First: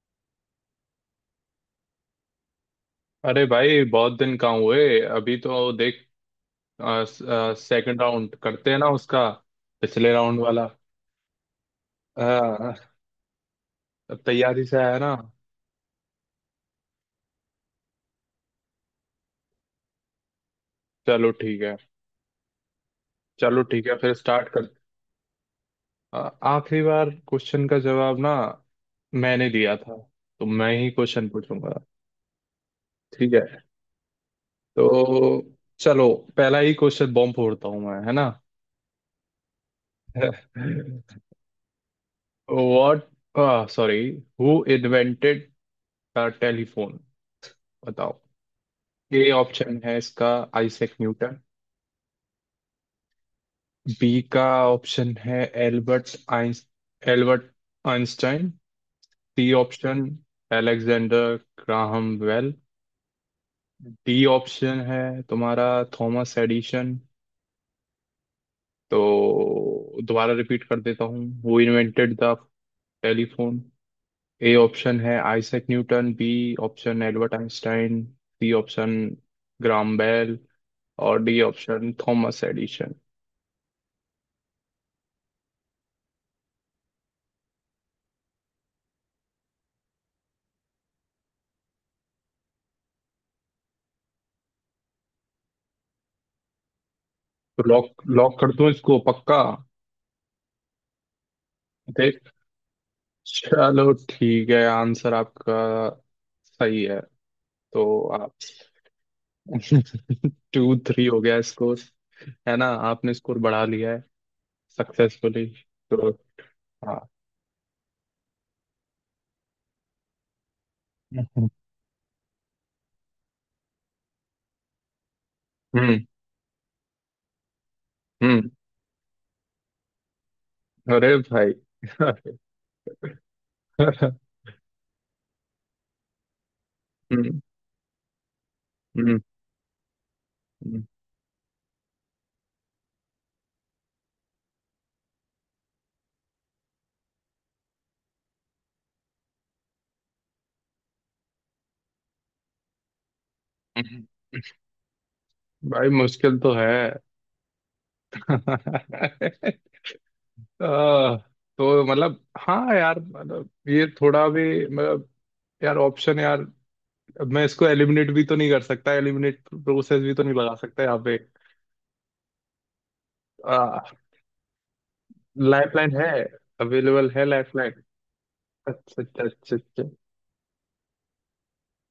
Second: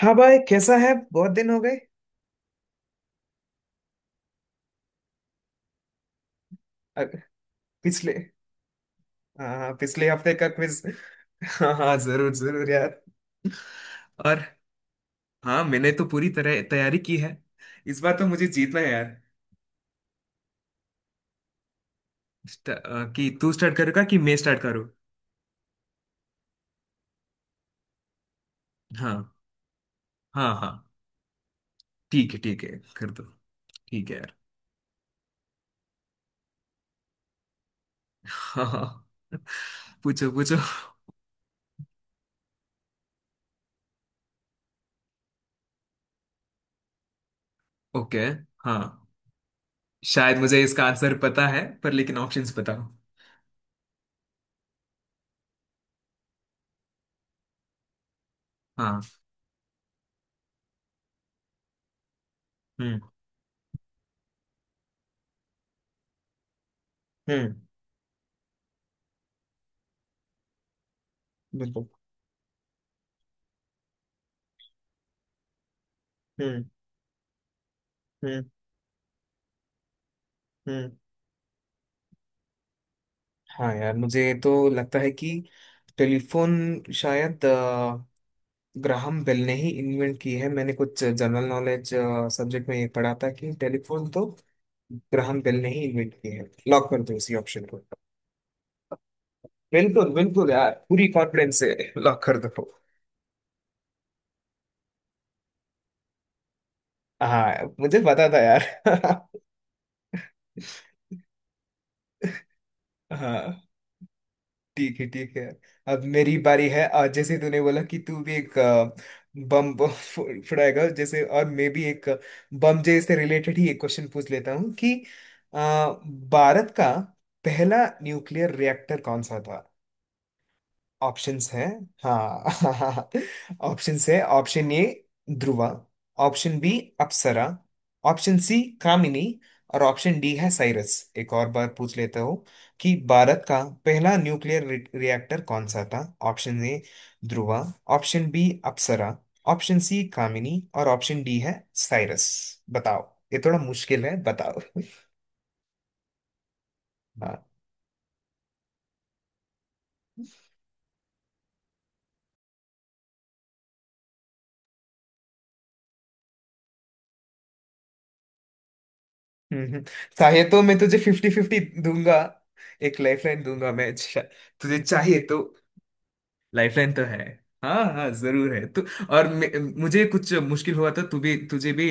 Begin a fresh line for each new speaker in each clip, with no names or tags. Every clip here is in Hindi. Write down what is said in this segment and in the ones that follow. हाँ भाई, कैसा है? बहुत दिन हो गए।
अरे भाई बहुत दिन कहाँ हुए? अभी तो देख,
अ,
सेकंड
पिछले
राउंड करते हैं ना उसका।
हाँ हाँ, पिछले
पिछले
हफ्ते
राउंड
का
वाला।
क्विज। हाँ हाँ, जरूर जरूर
हाँ।
यार।
अब
और।
तैयारी से आया ना?
हाँ, मैंने तो पूरी तरह तैयारी की है। इस बार तो मुझे जीतना है यार।
चलो ठीक है।
कि तू
चलो
स्टार्ट
ठीक है,
करेगा
फिर
कि मैं
स्टार्ट
स्टार्ट
कर।
करूँ?
आ, आखिरी बार क्वेश्चन का जवाब ना
हाँ
मैंने दिया था, तो
हाँ
मैं
हाँ
ही क्वेश्चन पूछूंगा।
ठीक है कर दो
ठीक है।
ठीक है यार
तो चलो, पहला ही क्वेश्चन बॉम्ब फोड़ता हूँ मैं, है ना।
हाँ हाँ हाँ। पूछो पूछो।
What sorry, who invented the telephone, बताओ।
ओके। हाँ।
ए ऑप्शन है इसका
शायद मुझे इसका
आइजैक
आंसर
न्यूटन।
पता है, पर लेकिन ऑप्शंस बताओ।
बी का ऑप्शन है एल्बर्ट आइंस एल्बर्ट आइंस्टाइन।
हाँ।
C option Alexander Graham Bell.
हम्म।
डी ऑप्शन है तुम्हारा थॉमस एडिशन।
हम्म।
तो दोबारा रिपीट कर देता हूँ, वो
बिल्कुल।
Invented the telephone. A option है आइजैक न्यूटन, बी
हम्म।
ऑप्शन एल्बर्ट आइंस्टाइन,
हम्म।
सी ऑप्शन ग्राहम बेल,
हम्म।
और डी ऑप्शन थॉमस एडिशन।
हाँ यार, मुझे तो लगता है कि टेलीफोन शायद ग्राहम बेल ने ही इन्वेंट की है। मैंने कुछ जनरल नॉलेज सब्जेक्ट में ये पढ़ा था कि टेलीफोन तो ग्राहम बेल ने ही इन्वेंट की है। लॉक कर दो इसी
तो
ऑप्शन को।
लॉक लॉक कर दूं इसको पक्का?
बिल्कुल बिल्कुल यार, पूरी कॉन्फिडेंस से
देख,
लॉक कर दो।
चलो ठीक है, आंसर आपका सही है।
हाँ,
तो
मुझे पता
आप
था यार।
2-3 हो गया स्कोर, है ना। आपने स्कोर बढ़ा
हाँ,
लिया है
ठीक है ठीक है।
सक्सेसफुली।
अब
तो
मेरी बारी है।
हाँ।
आज जैसे तूने बोला कि तू भी एक बम फुड़ाएगा, जैसे, और मैं भी एक बम जे से रिलेटेड ही एक क्वेश्चन पूछ लेता हूँ कि अ,
हम्म।
भारत का पहला
हम्म।
न्यूक्लियर रिएक्टर कौन सा था?
अरे
ऑप्शंस
भाई
हैं। हाँ। ऑप्शंस
हम्म।
है। Option A Dhruva, option B Apsara, option C
हम्म।
कामिनी और ऑप्शन डी है साइरस। एक और बार पूछ लेता हूँ कि भारत का पहला न्यूक्लियर रिएक्टर कौन सा था? Option A Dhruva, option B Apsara, option C Kamini और ऑप्शन डी है साइरस। बताओ। ये थोड़ा मुश्किल
हम्म,
है। बताओ।
भाई मुश्किल तो है। आह, तो मतलब हाँ यार, मतलब ये थोड़ा भी मतलब, यार ऑप्शन, यार अब मैं इसको एलिमिनेट भी तो नहीं कर सकता, एलिमिनेट
हम्म।
प्रोसेस भी तो नहीं
चाहे
लगा
तो मैं
सकता यहाँ
तुझे
पे।
फिफ्टी फिफ्टी दूंगा, एक लाइफलाइन दूंगा
आ,
मैं। अच्छा, तुझे चाहिए तो।
लाइफ लाइन है?
लाइफलाइन तो
अवेलेबल
है।
है लाइफ लाइन?
हाँ हाँ, जरूर है। तू
अच्छा अच्छा
और
अच्छा अच्छा।
मुझे कुछ मुश्किल हुआ तो तू भी तुझे भी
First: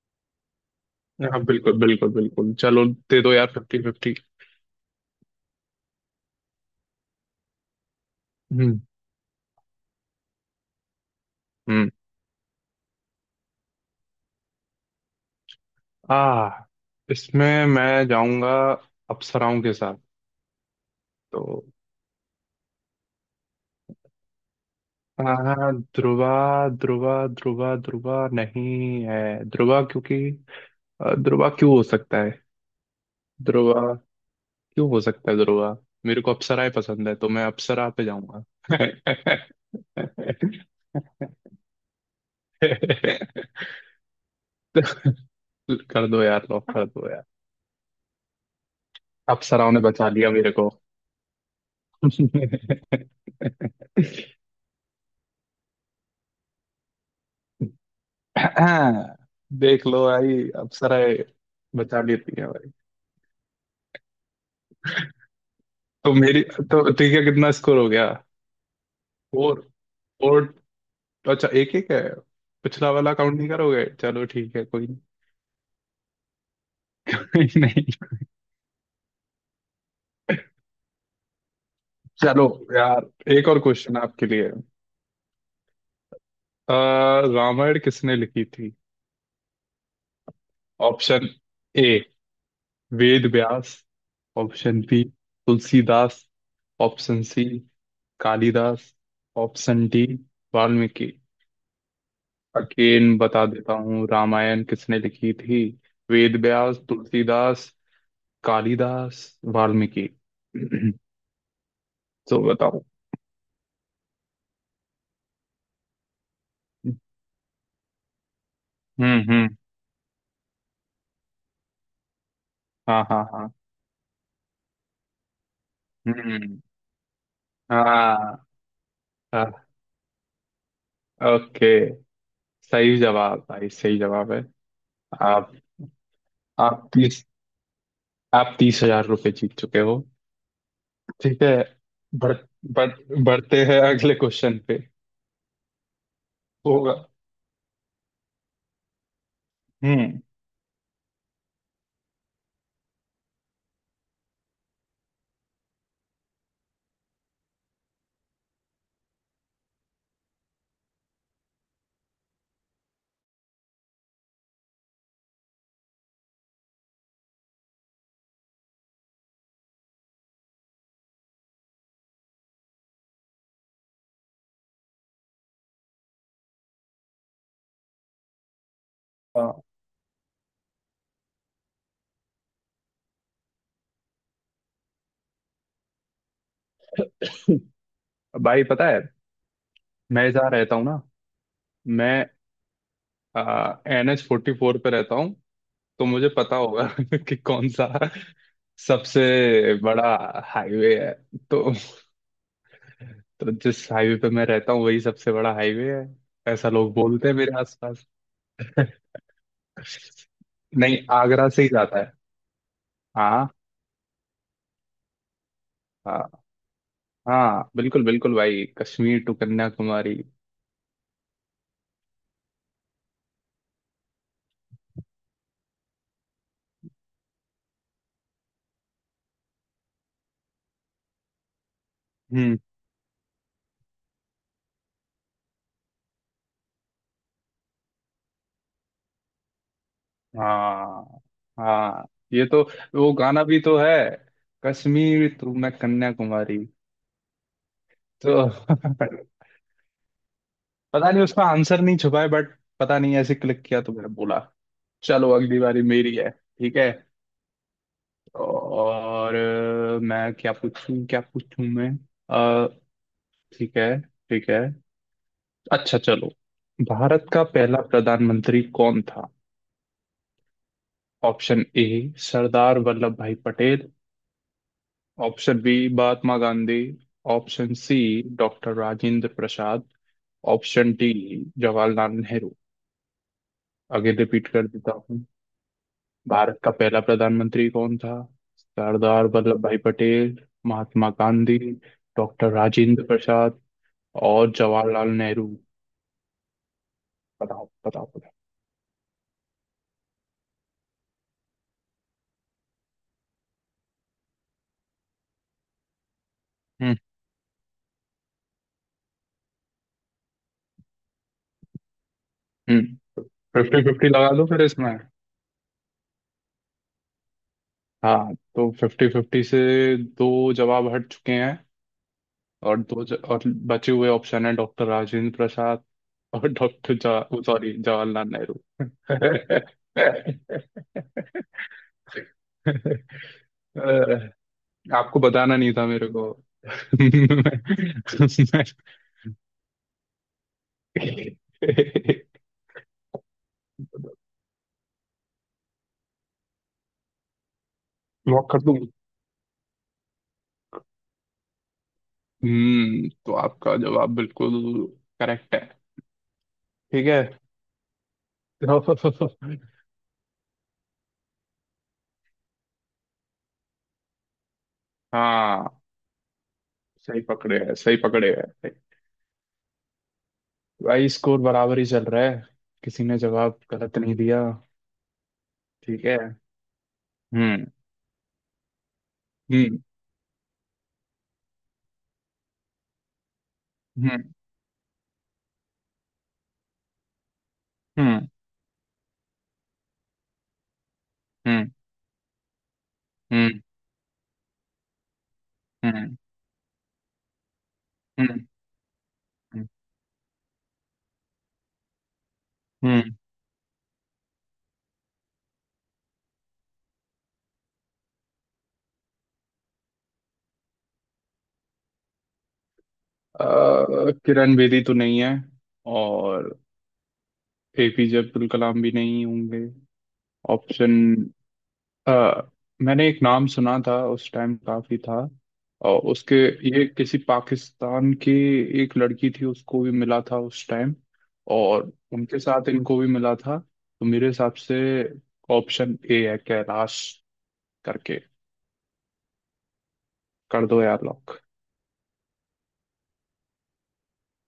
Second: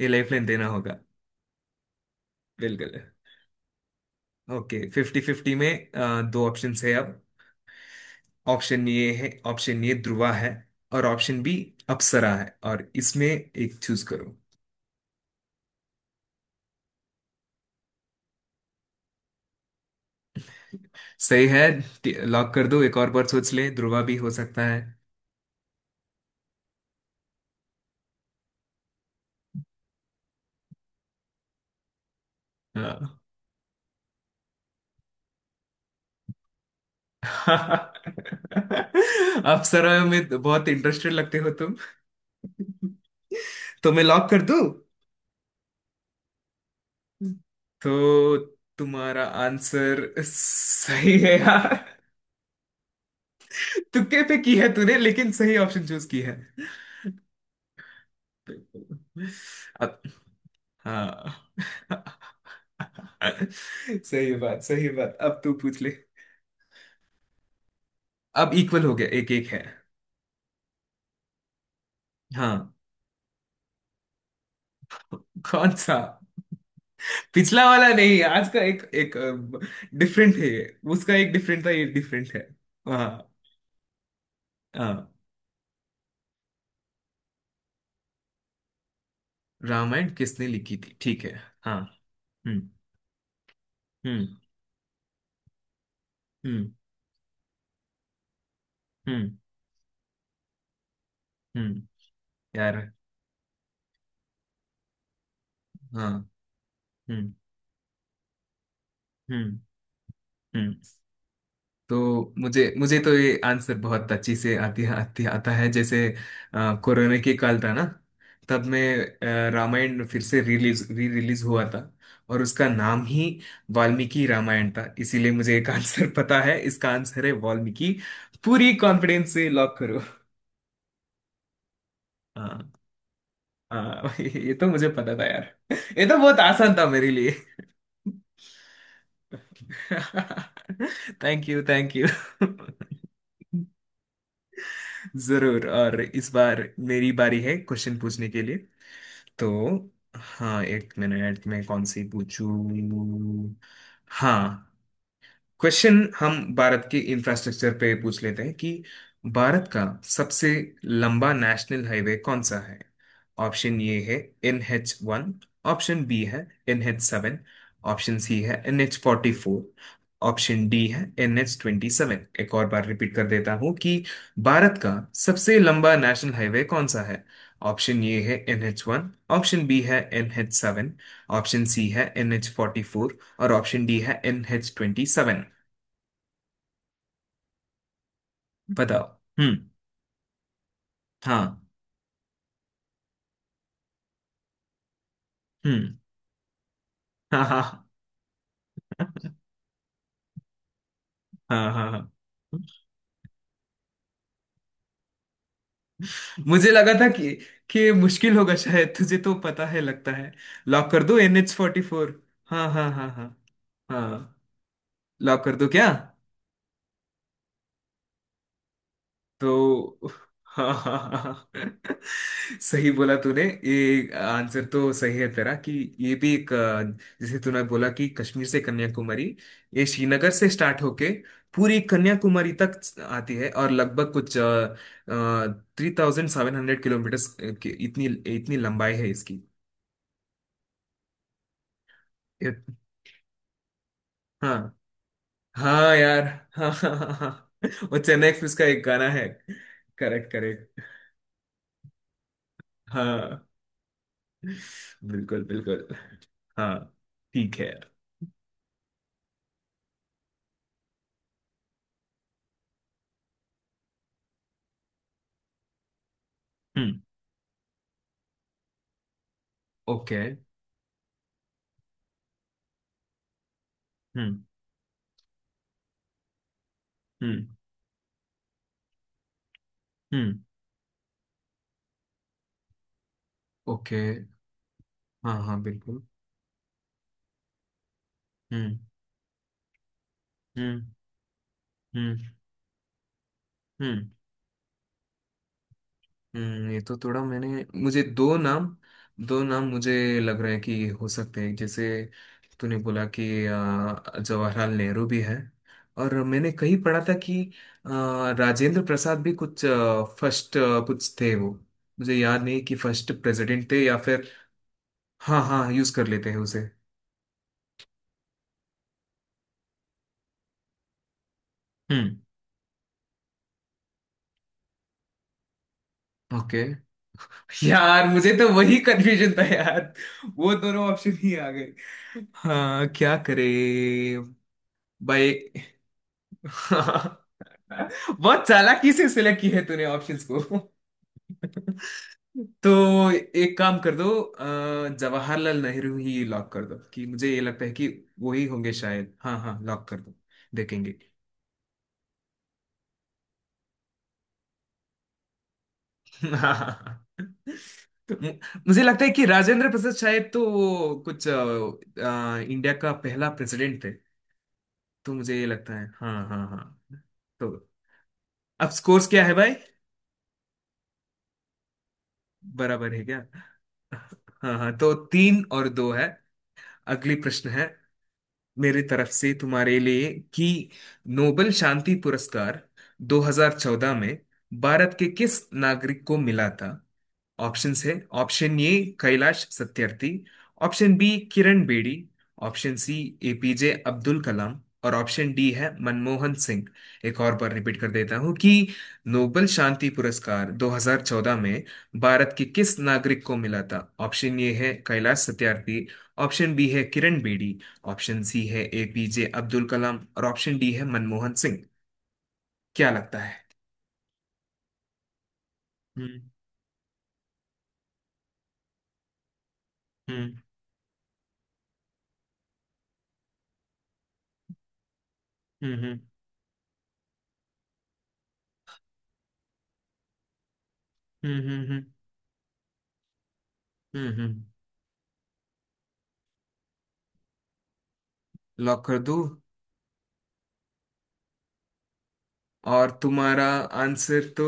ये लाइफलाइन देना होगा।
हाँ बिल्कुल बिल्कुल बिल्कुल चलो।
बिल्कुल।
दे दो यार fifty fifty.
Okay. Fifty fifty में दो ऑप्शन है अब।
हम्म।
ऑप्शन ये ध्रुवा है और ऑप्शन बी
हम्म।
अप्सरा है। और इसमें एक चूज करो।
आ, इसमें मैं जाऊंगा अप्सराओं के साथ। तो
सही है। लॉक कर दो। एक और बार सोच ले, ध्रुवा भी हो सकता है।
आ, ध्रुवा, ध्रुवा ध्रुवा ध्रुवा नहीं है। ध्रुवा क्योंकि ध्रुवा क्यों हो सकता है,
हाँ।
ध्रुवा क्यों हो सकता है? ध्रुवा, मेरे को अप्सराएं पसंद है तो मैं अप्सरा पे जाऊंगा।
अप्सरा में बहुत इंटरेस्टेड लगते हो तुम। तो मैं लॉक कर दूं?
कर दो यार लॉक, कर दो यार।
तो तुम्हारा
अप्सराओं ने
आंसर
बचा लिया मेरे को।
सही है यार। तुक्के पे की है तूने, लेकिन सही ऑप्शन चूज की है।
देख
अब
लो भाई, अप्सराएं
हाँ।
बचा लेती हैं भाई।
सही बात, सही बात। अब तू पूछ ले।
तो मेरी, तो ठीक है कितना स्कोर हो गया?
अब इक्वल हो गया। एक एक है।
4। फोर। अच्छा, एक एक है।
हाँ।
पिछला वाला काउंट नहीं करोगे? चलो ठीक है, कोई
कौन सा?
नहीं।
पिछला वाला
नहीं।
नहीं, आज का। एक एक डिफरेंट है ये। उसका एक डिफरेंट था, ये डिफरेंट है।
चलो यार,
हाँ।
एक और क्वेश्चन आपके लिए।
अ,
अ, रामायण किसने लिखी थी?
रामायण किसने लिखी थी? ठीक
ऑप्शन
है। हाँ।
ए
हम्म।
वेद व्यास,
हम्म।
ऑप्शन बी तुलसीदास,
हम्म।
ऑप्शन सी कालिदास,
हम्म।
Option D Valmiki.
हम्म। यार।
अगेन बता देता हूँ, रामायण किसने लिखी थी?
हाँ।
वेद व्यास,
हम्म।
तुलसीदास, कालिदास,
हम्म।
वाल्मीकि।
हम्म। तो
तो
मुझे
बताओ।
मुझे तो ये आंसर बहुत अच्छी से आती आती आता है, जैसे, कोरोना के काल था ना। तब मैं,
हम्म। हम्म।
रामायण फिर से रिलीज हुआ था, और उसका
हाँ
नाम
हाँ
ही
हाँ।
वाल्मीकि रामायण था, इसीलिए मुझे एक आंसर पता है।
हम्म।
इसका आंसर है वाल्मीकि।
हाँ।
पूरी कॉन्फिडेंस से
हाँ
लॉक करो।
ओके,
हाँ
सही जवाब भाई, सही
हाँ।
जवाब है।
ये तो मुझे पता था
आप,
यार। ये तो बहुत आसान था
आप
मेरे
तीस
लिए।
आप 30,000 रुपये जीत चुके हो। ठीक
थैंक
है।
You thank you.
बढ़ बढ़ बढ़ते हैं अगले क्वेश्चन पे।
जरूर। और इस बार
होगा।
मेरी बारी है क्वेश्चन पूछने के लिए, तो।
हम्म।
हाँ, एक मिनट। मैं कौन सी पूछूं? हाँ। क्वेश्चन हम भारत के इंफ्रास्ट्रक्चर पे पूछ लेते हैं कि भारत का सबसे लंबा नेशनल हाईवे कौन सा है? ऑप्शन ए है NH1, ऑप्शन बी है NH7, ऑप्शन सी है NH44, ऑप्शन डी है NH27। एक और बार रिपीट कर देता हूं कि भारत का सबसे लंबा नेशनल हाईवे कौन सा है? ऑप्शन ए है एन एच वन,
आ,
ऑप्शन बी है N H seven, option C है एन एच फोर्टी फोर और ऑप्शन डी है NH27।
भाई पता है,
बताओ। हम्म।
मैं जहाँ रहता हूँ ना,
हाँ।
मैं NH 44 पे रहता हूँ।
हम्म।
तो मुझे पता होगा कि
हाँ हाँ।
कौन सा सबसे बड़ा हाईवे है।
हाँ
तो,
हाँ हाँ।
तो जिस हाईवे पे मैं रहता हूँ वही सबसे बड़ा हाईवे है, ऐसा
मुझे लगा
लोग
था
बोलते
कि
हैं मेरे
कि ये
आसपास।
मुश्किल होगा, शायद तुझे तो पता है लगता है। लॉक
नहीं
कर दो एन
आगरा
एच
से ही
फोर्टी
जाता है।
फोर हाँ हाँ हाँ हाँ
हाँ।
हाँ। लॉक कर दो क्या?
हाँ। हाँ बिल्कुल बिल्कुल भाई, कश्मीर टू
तो
कन्याकुमारी।
हाँ हाँ हाँ हाँ। सही बोला तूने। ये आंसर तो सही है तेरा कि ये भी एक अ, जैसे तूने बोला कि कश्मीर से कन्याकुमारी, ये श्रीनगर से स्टार्ट होके पूरी कन्याकुमारी
हम्म।
तक आती है, और लगभग कुछ 3,700 किलोमीटर की इतनी इतनी लंबाई है इसकी।
हाँ। हाँ ये
ये-
तो, वो गाना भी तो है,
हाँ
कश्मीर टू मैं
हाँ यार।
कन्याकुमारी।
हाँ हाँ हाँ हाँ, वो चेन्नई
तो
एक्सप्रेस का एक गाना है। Correct correct.
पता नहीं उसका आंसर नहीं छुपा है बट, पता नहीं ऐसे
हाँ
क्लिक किया तो मैंने बोला। चलो
बिल्कुल
अगली बारी
बिल्कुल।
मेरी है ठीक
हाँ,
है।
ठीक है।
और मैं क्या पूछूं, क्या पूछूं मैं, अ, ठीक है ठीक है, अच्छा चलो।
हम्म।
भारत का पहला प्रधानमंत्री कौन था?
Okay.
Option A Sardar Vallabh भाई पटेल,
हम्म।
ऑप्शन बी महात्मा गांधी,
हम्म।
Option C doctor Rajendra Prasad,
हम्म।
Option D Jawaharlal Nehru.
Okay.
आगे रिपीट कर देता हूँ,
हाँ हाँ, बिल्कुल।
भारत का पहला प्रधानमंत्री कौन था?
हम्म।
सरदार वल्लभ भाई पटेल,
हम्म।
महात्मा गांधी,
हम्म।
डॉक्टर राजेंद्र प्रसाद,
हम्म।
और जवाहरलाल नेहरू।
ये तो थोड़ा मैंने
बताओ
मुझे
बताओ बताओ।
दो नाम मुझे लग रहा है कि हो सकते हैं, जैसे तूने बोला कि जवाहरलाल नेहरू भी है, और मैंने कहीं
हम्म।
पढ़ा था कि राजेंद्र प्रसाद भी कुछ फर्स्ट कुछ थे वो। मुझे याद नहीं कि
हम्म।
फर्स्ट प्रेसिडेंट
फिफ्टी
थे या
फिफ्टी
फिर।
लगा लो फिर इसमें।
हाँ हाँ, यूज कर लेते हैं उसे।
हाँ तो फिफ्टी फिफ्टी से दो जवाब हट चुके हैं,
हम्म।
और और बचे हुए ऑप्शन है डॉक्टर राजेंद्र प्रसाद और
ओके।
डॉक्टर सॉरी
यार,
जवाहरलाल
मुझे तो
नेहरू।
वही कंफ्यूजन था यार। वो दोनों ऑप्शन ही आ गए। हाँ, क्या करे।
अह, आपको
भाई।
बताना नहीं था मेरे को।
बहुत चालाकी से सिलेक्ट की है तूने ऑप्शंस को। तो एक काम कर दो। जवाहरलाल नेहरू ही लॉक कर दो कि मुझे ये लगता है कि वो ही
लॉक कर
होंगे
दूं?
शायद। हाँ हाँ, लॉक कर दो। देखेंगे।
हम्म, तो आपका जवाब बिल्कुल करेक्ट है।
हाँ।
ठीक है।
मु- मुझे
तो,
लगता है कि राजेंद्र प्रसाद शायद, तो वो कुछ इंडिया का पहला प्रेसिडेंट थे। तो मुझे ये
हाँ
लगता है। हाँ हाँ हाँ।
सही
तो
पकड़े है सही पकड़े
अब
है।
स्कोर्स क्या है भाई?
भाई स्कोर बराबर ही चल रहा है,
बराबर है
किसी ने
क्या?
जवाब गलत नहीं दिया।
हाँ हाँ, तो तीन और दो
ठीक
है।
है।
अगली प्रश्न
हम्म।
है मेरी तरफ से तुम्हारे
हम्म।
लिए कि नोबेल शांति पुरस्कार 2014 में
हम्म।
भारत के किस नागरिक को मिला था? ऑप्शंस है।
हम्म।
Option A Kailash Satyarthi, option B Kiran
हम्म।
बेदी, ऑप्शन सी
हम्म।
एपीजे अब्दुल कलाम और ऑप्शन डी है
हम्म।
मनमोहन सिंह। एक और बार रिपीट कर देता हूं
हम्म।
कि नोबेल
हम्म।
शांति पुरस्कार 2014 में भारत के किस
हम्म।
नागरिक को मिला था? ऑप्शन ए है कैलाश सत्यार्थी, ऑप्शन बी है किरण बेदी, ऑप्शन सी है एपीजे अब्दुल कलाम और ऑप्शन डी है मनमोहन सिंह। क्या लगता है?
किरण बेदी तो नहीं है।
हम्म।
और एपीजे अब्दुल कलाम भी नहीं होंगे।
हम्म।
ऑप्शन, अ, मैंने एक नाम सुना था उस टाइम काफी था,
हम्म।
और उसके, ये किसी पाकिस्तान की एक लड़की थी उसको भी मिला था उस टाइम,
हम्म। हम्म।
और उनके साथ इनको भी मिला था। तो
हम्म।
मेरे
हम्म।
हिसाब से ऑप्शन ए है कैलाश करके।
लॉक कर दो।
कर दो यार लॉक।
और तुम्हारा आंसर तो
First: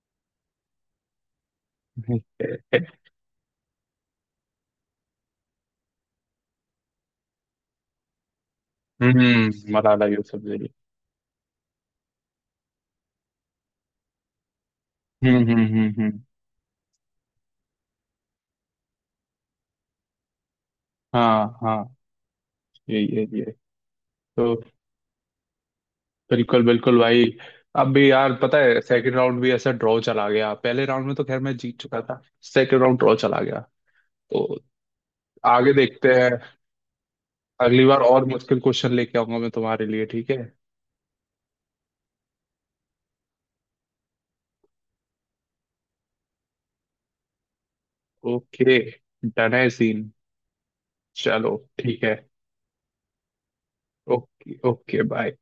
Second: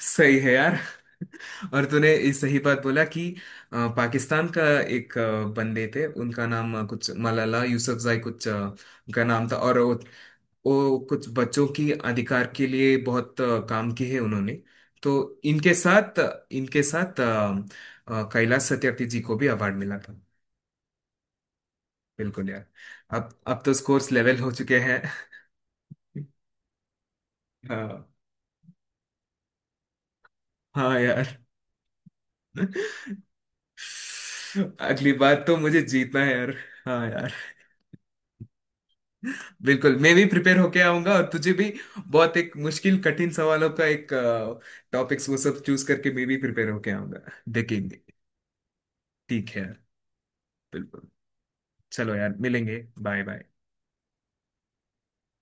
सही है यार। और तूने ये सही बात बोला कि पाकिस्तान का एक बंदे थे, उनका नाम कुछ मलाला यूसुफजई कुछ उनका नाम
हम्म,
था, और
मलाला यूसुफजई।
वो कुछ बच्चों की अधिकार के लिए बहुत काम किए है उन्होंने। तो
हम्म। हम्म।
इनके
हम्म।
साथ
हम्म।
इनके साथ कैलाश सत्यार्थी जी को भी अवार्ड मिला था।
हाँ हाँ,
बिल्कुल यार।
यही है
अब
ये।
अब तो स्कोर्स लेवल हो
तो
चुके हैं।
बिल्कुल बिल्कुल भाई। अब
हाँ
भी यार पता है सेकंड राउंड भी ऐसा ड्रॉ चला गया, पहले
हाँ
राउंड में तो
यार।
खैर मैं जीत चुका था, सेकंड राउंड ड्रॉ चला गया। तो
अगली बार तो
आगे
मुझे
देखते
जीतना
हैं,
है यार। हाँ यार।
अगली बार और मुश्किल क्वेश्चन लेके आऊंगा मैं तुम्हारे
बिल्कुल,
लिए,
मैं भी
ठीक है?
प्रिपेयर होके आऊंगा, और तुझे भी बहुत एक मुश्किल कठिन सवालों का एक टॉपिक्स वो सब चूज करके मैं भी प्रिपेयर होके आऊंगा। देखेंगे।
ओके
ठीक
डन
है
है
यार।
सीन।
बिल्कुल।
चलो ठीक
चलो
है।
यार, मिलेंगे। Bye bye.
Okay okay bye.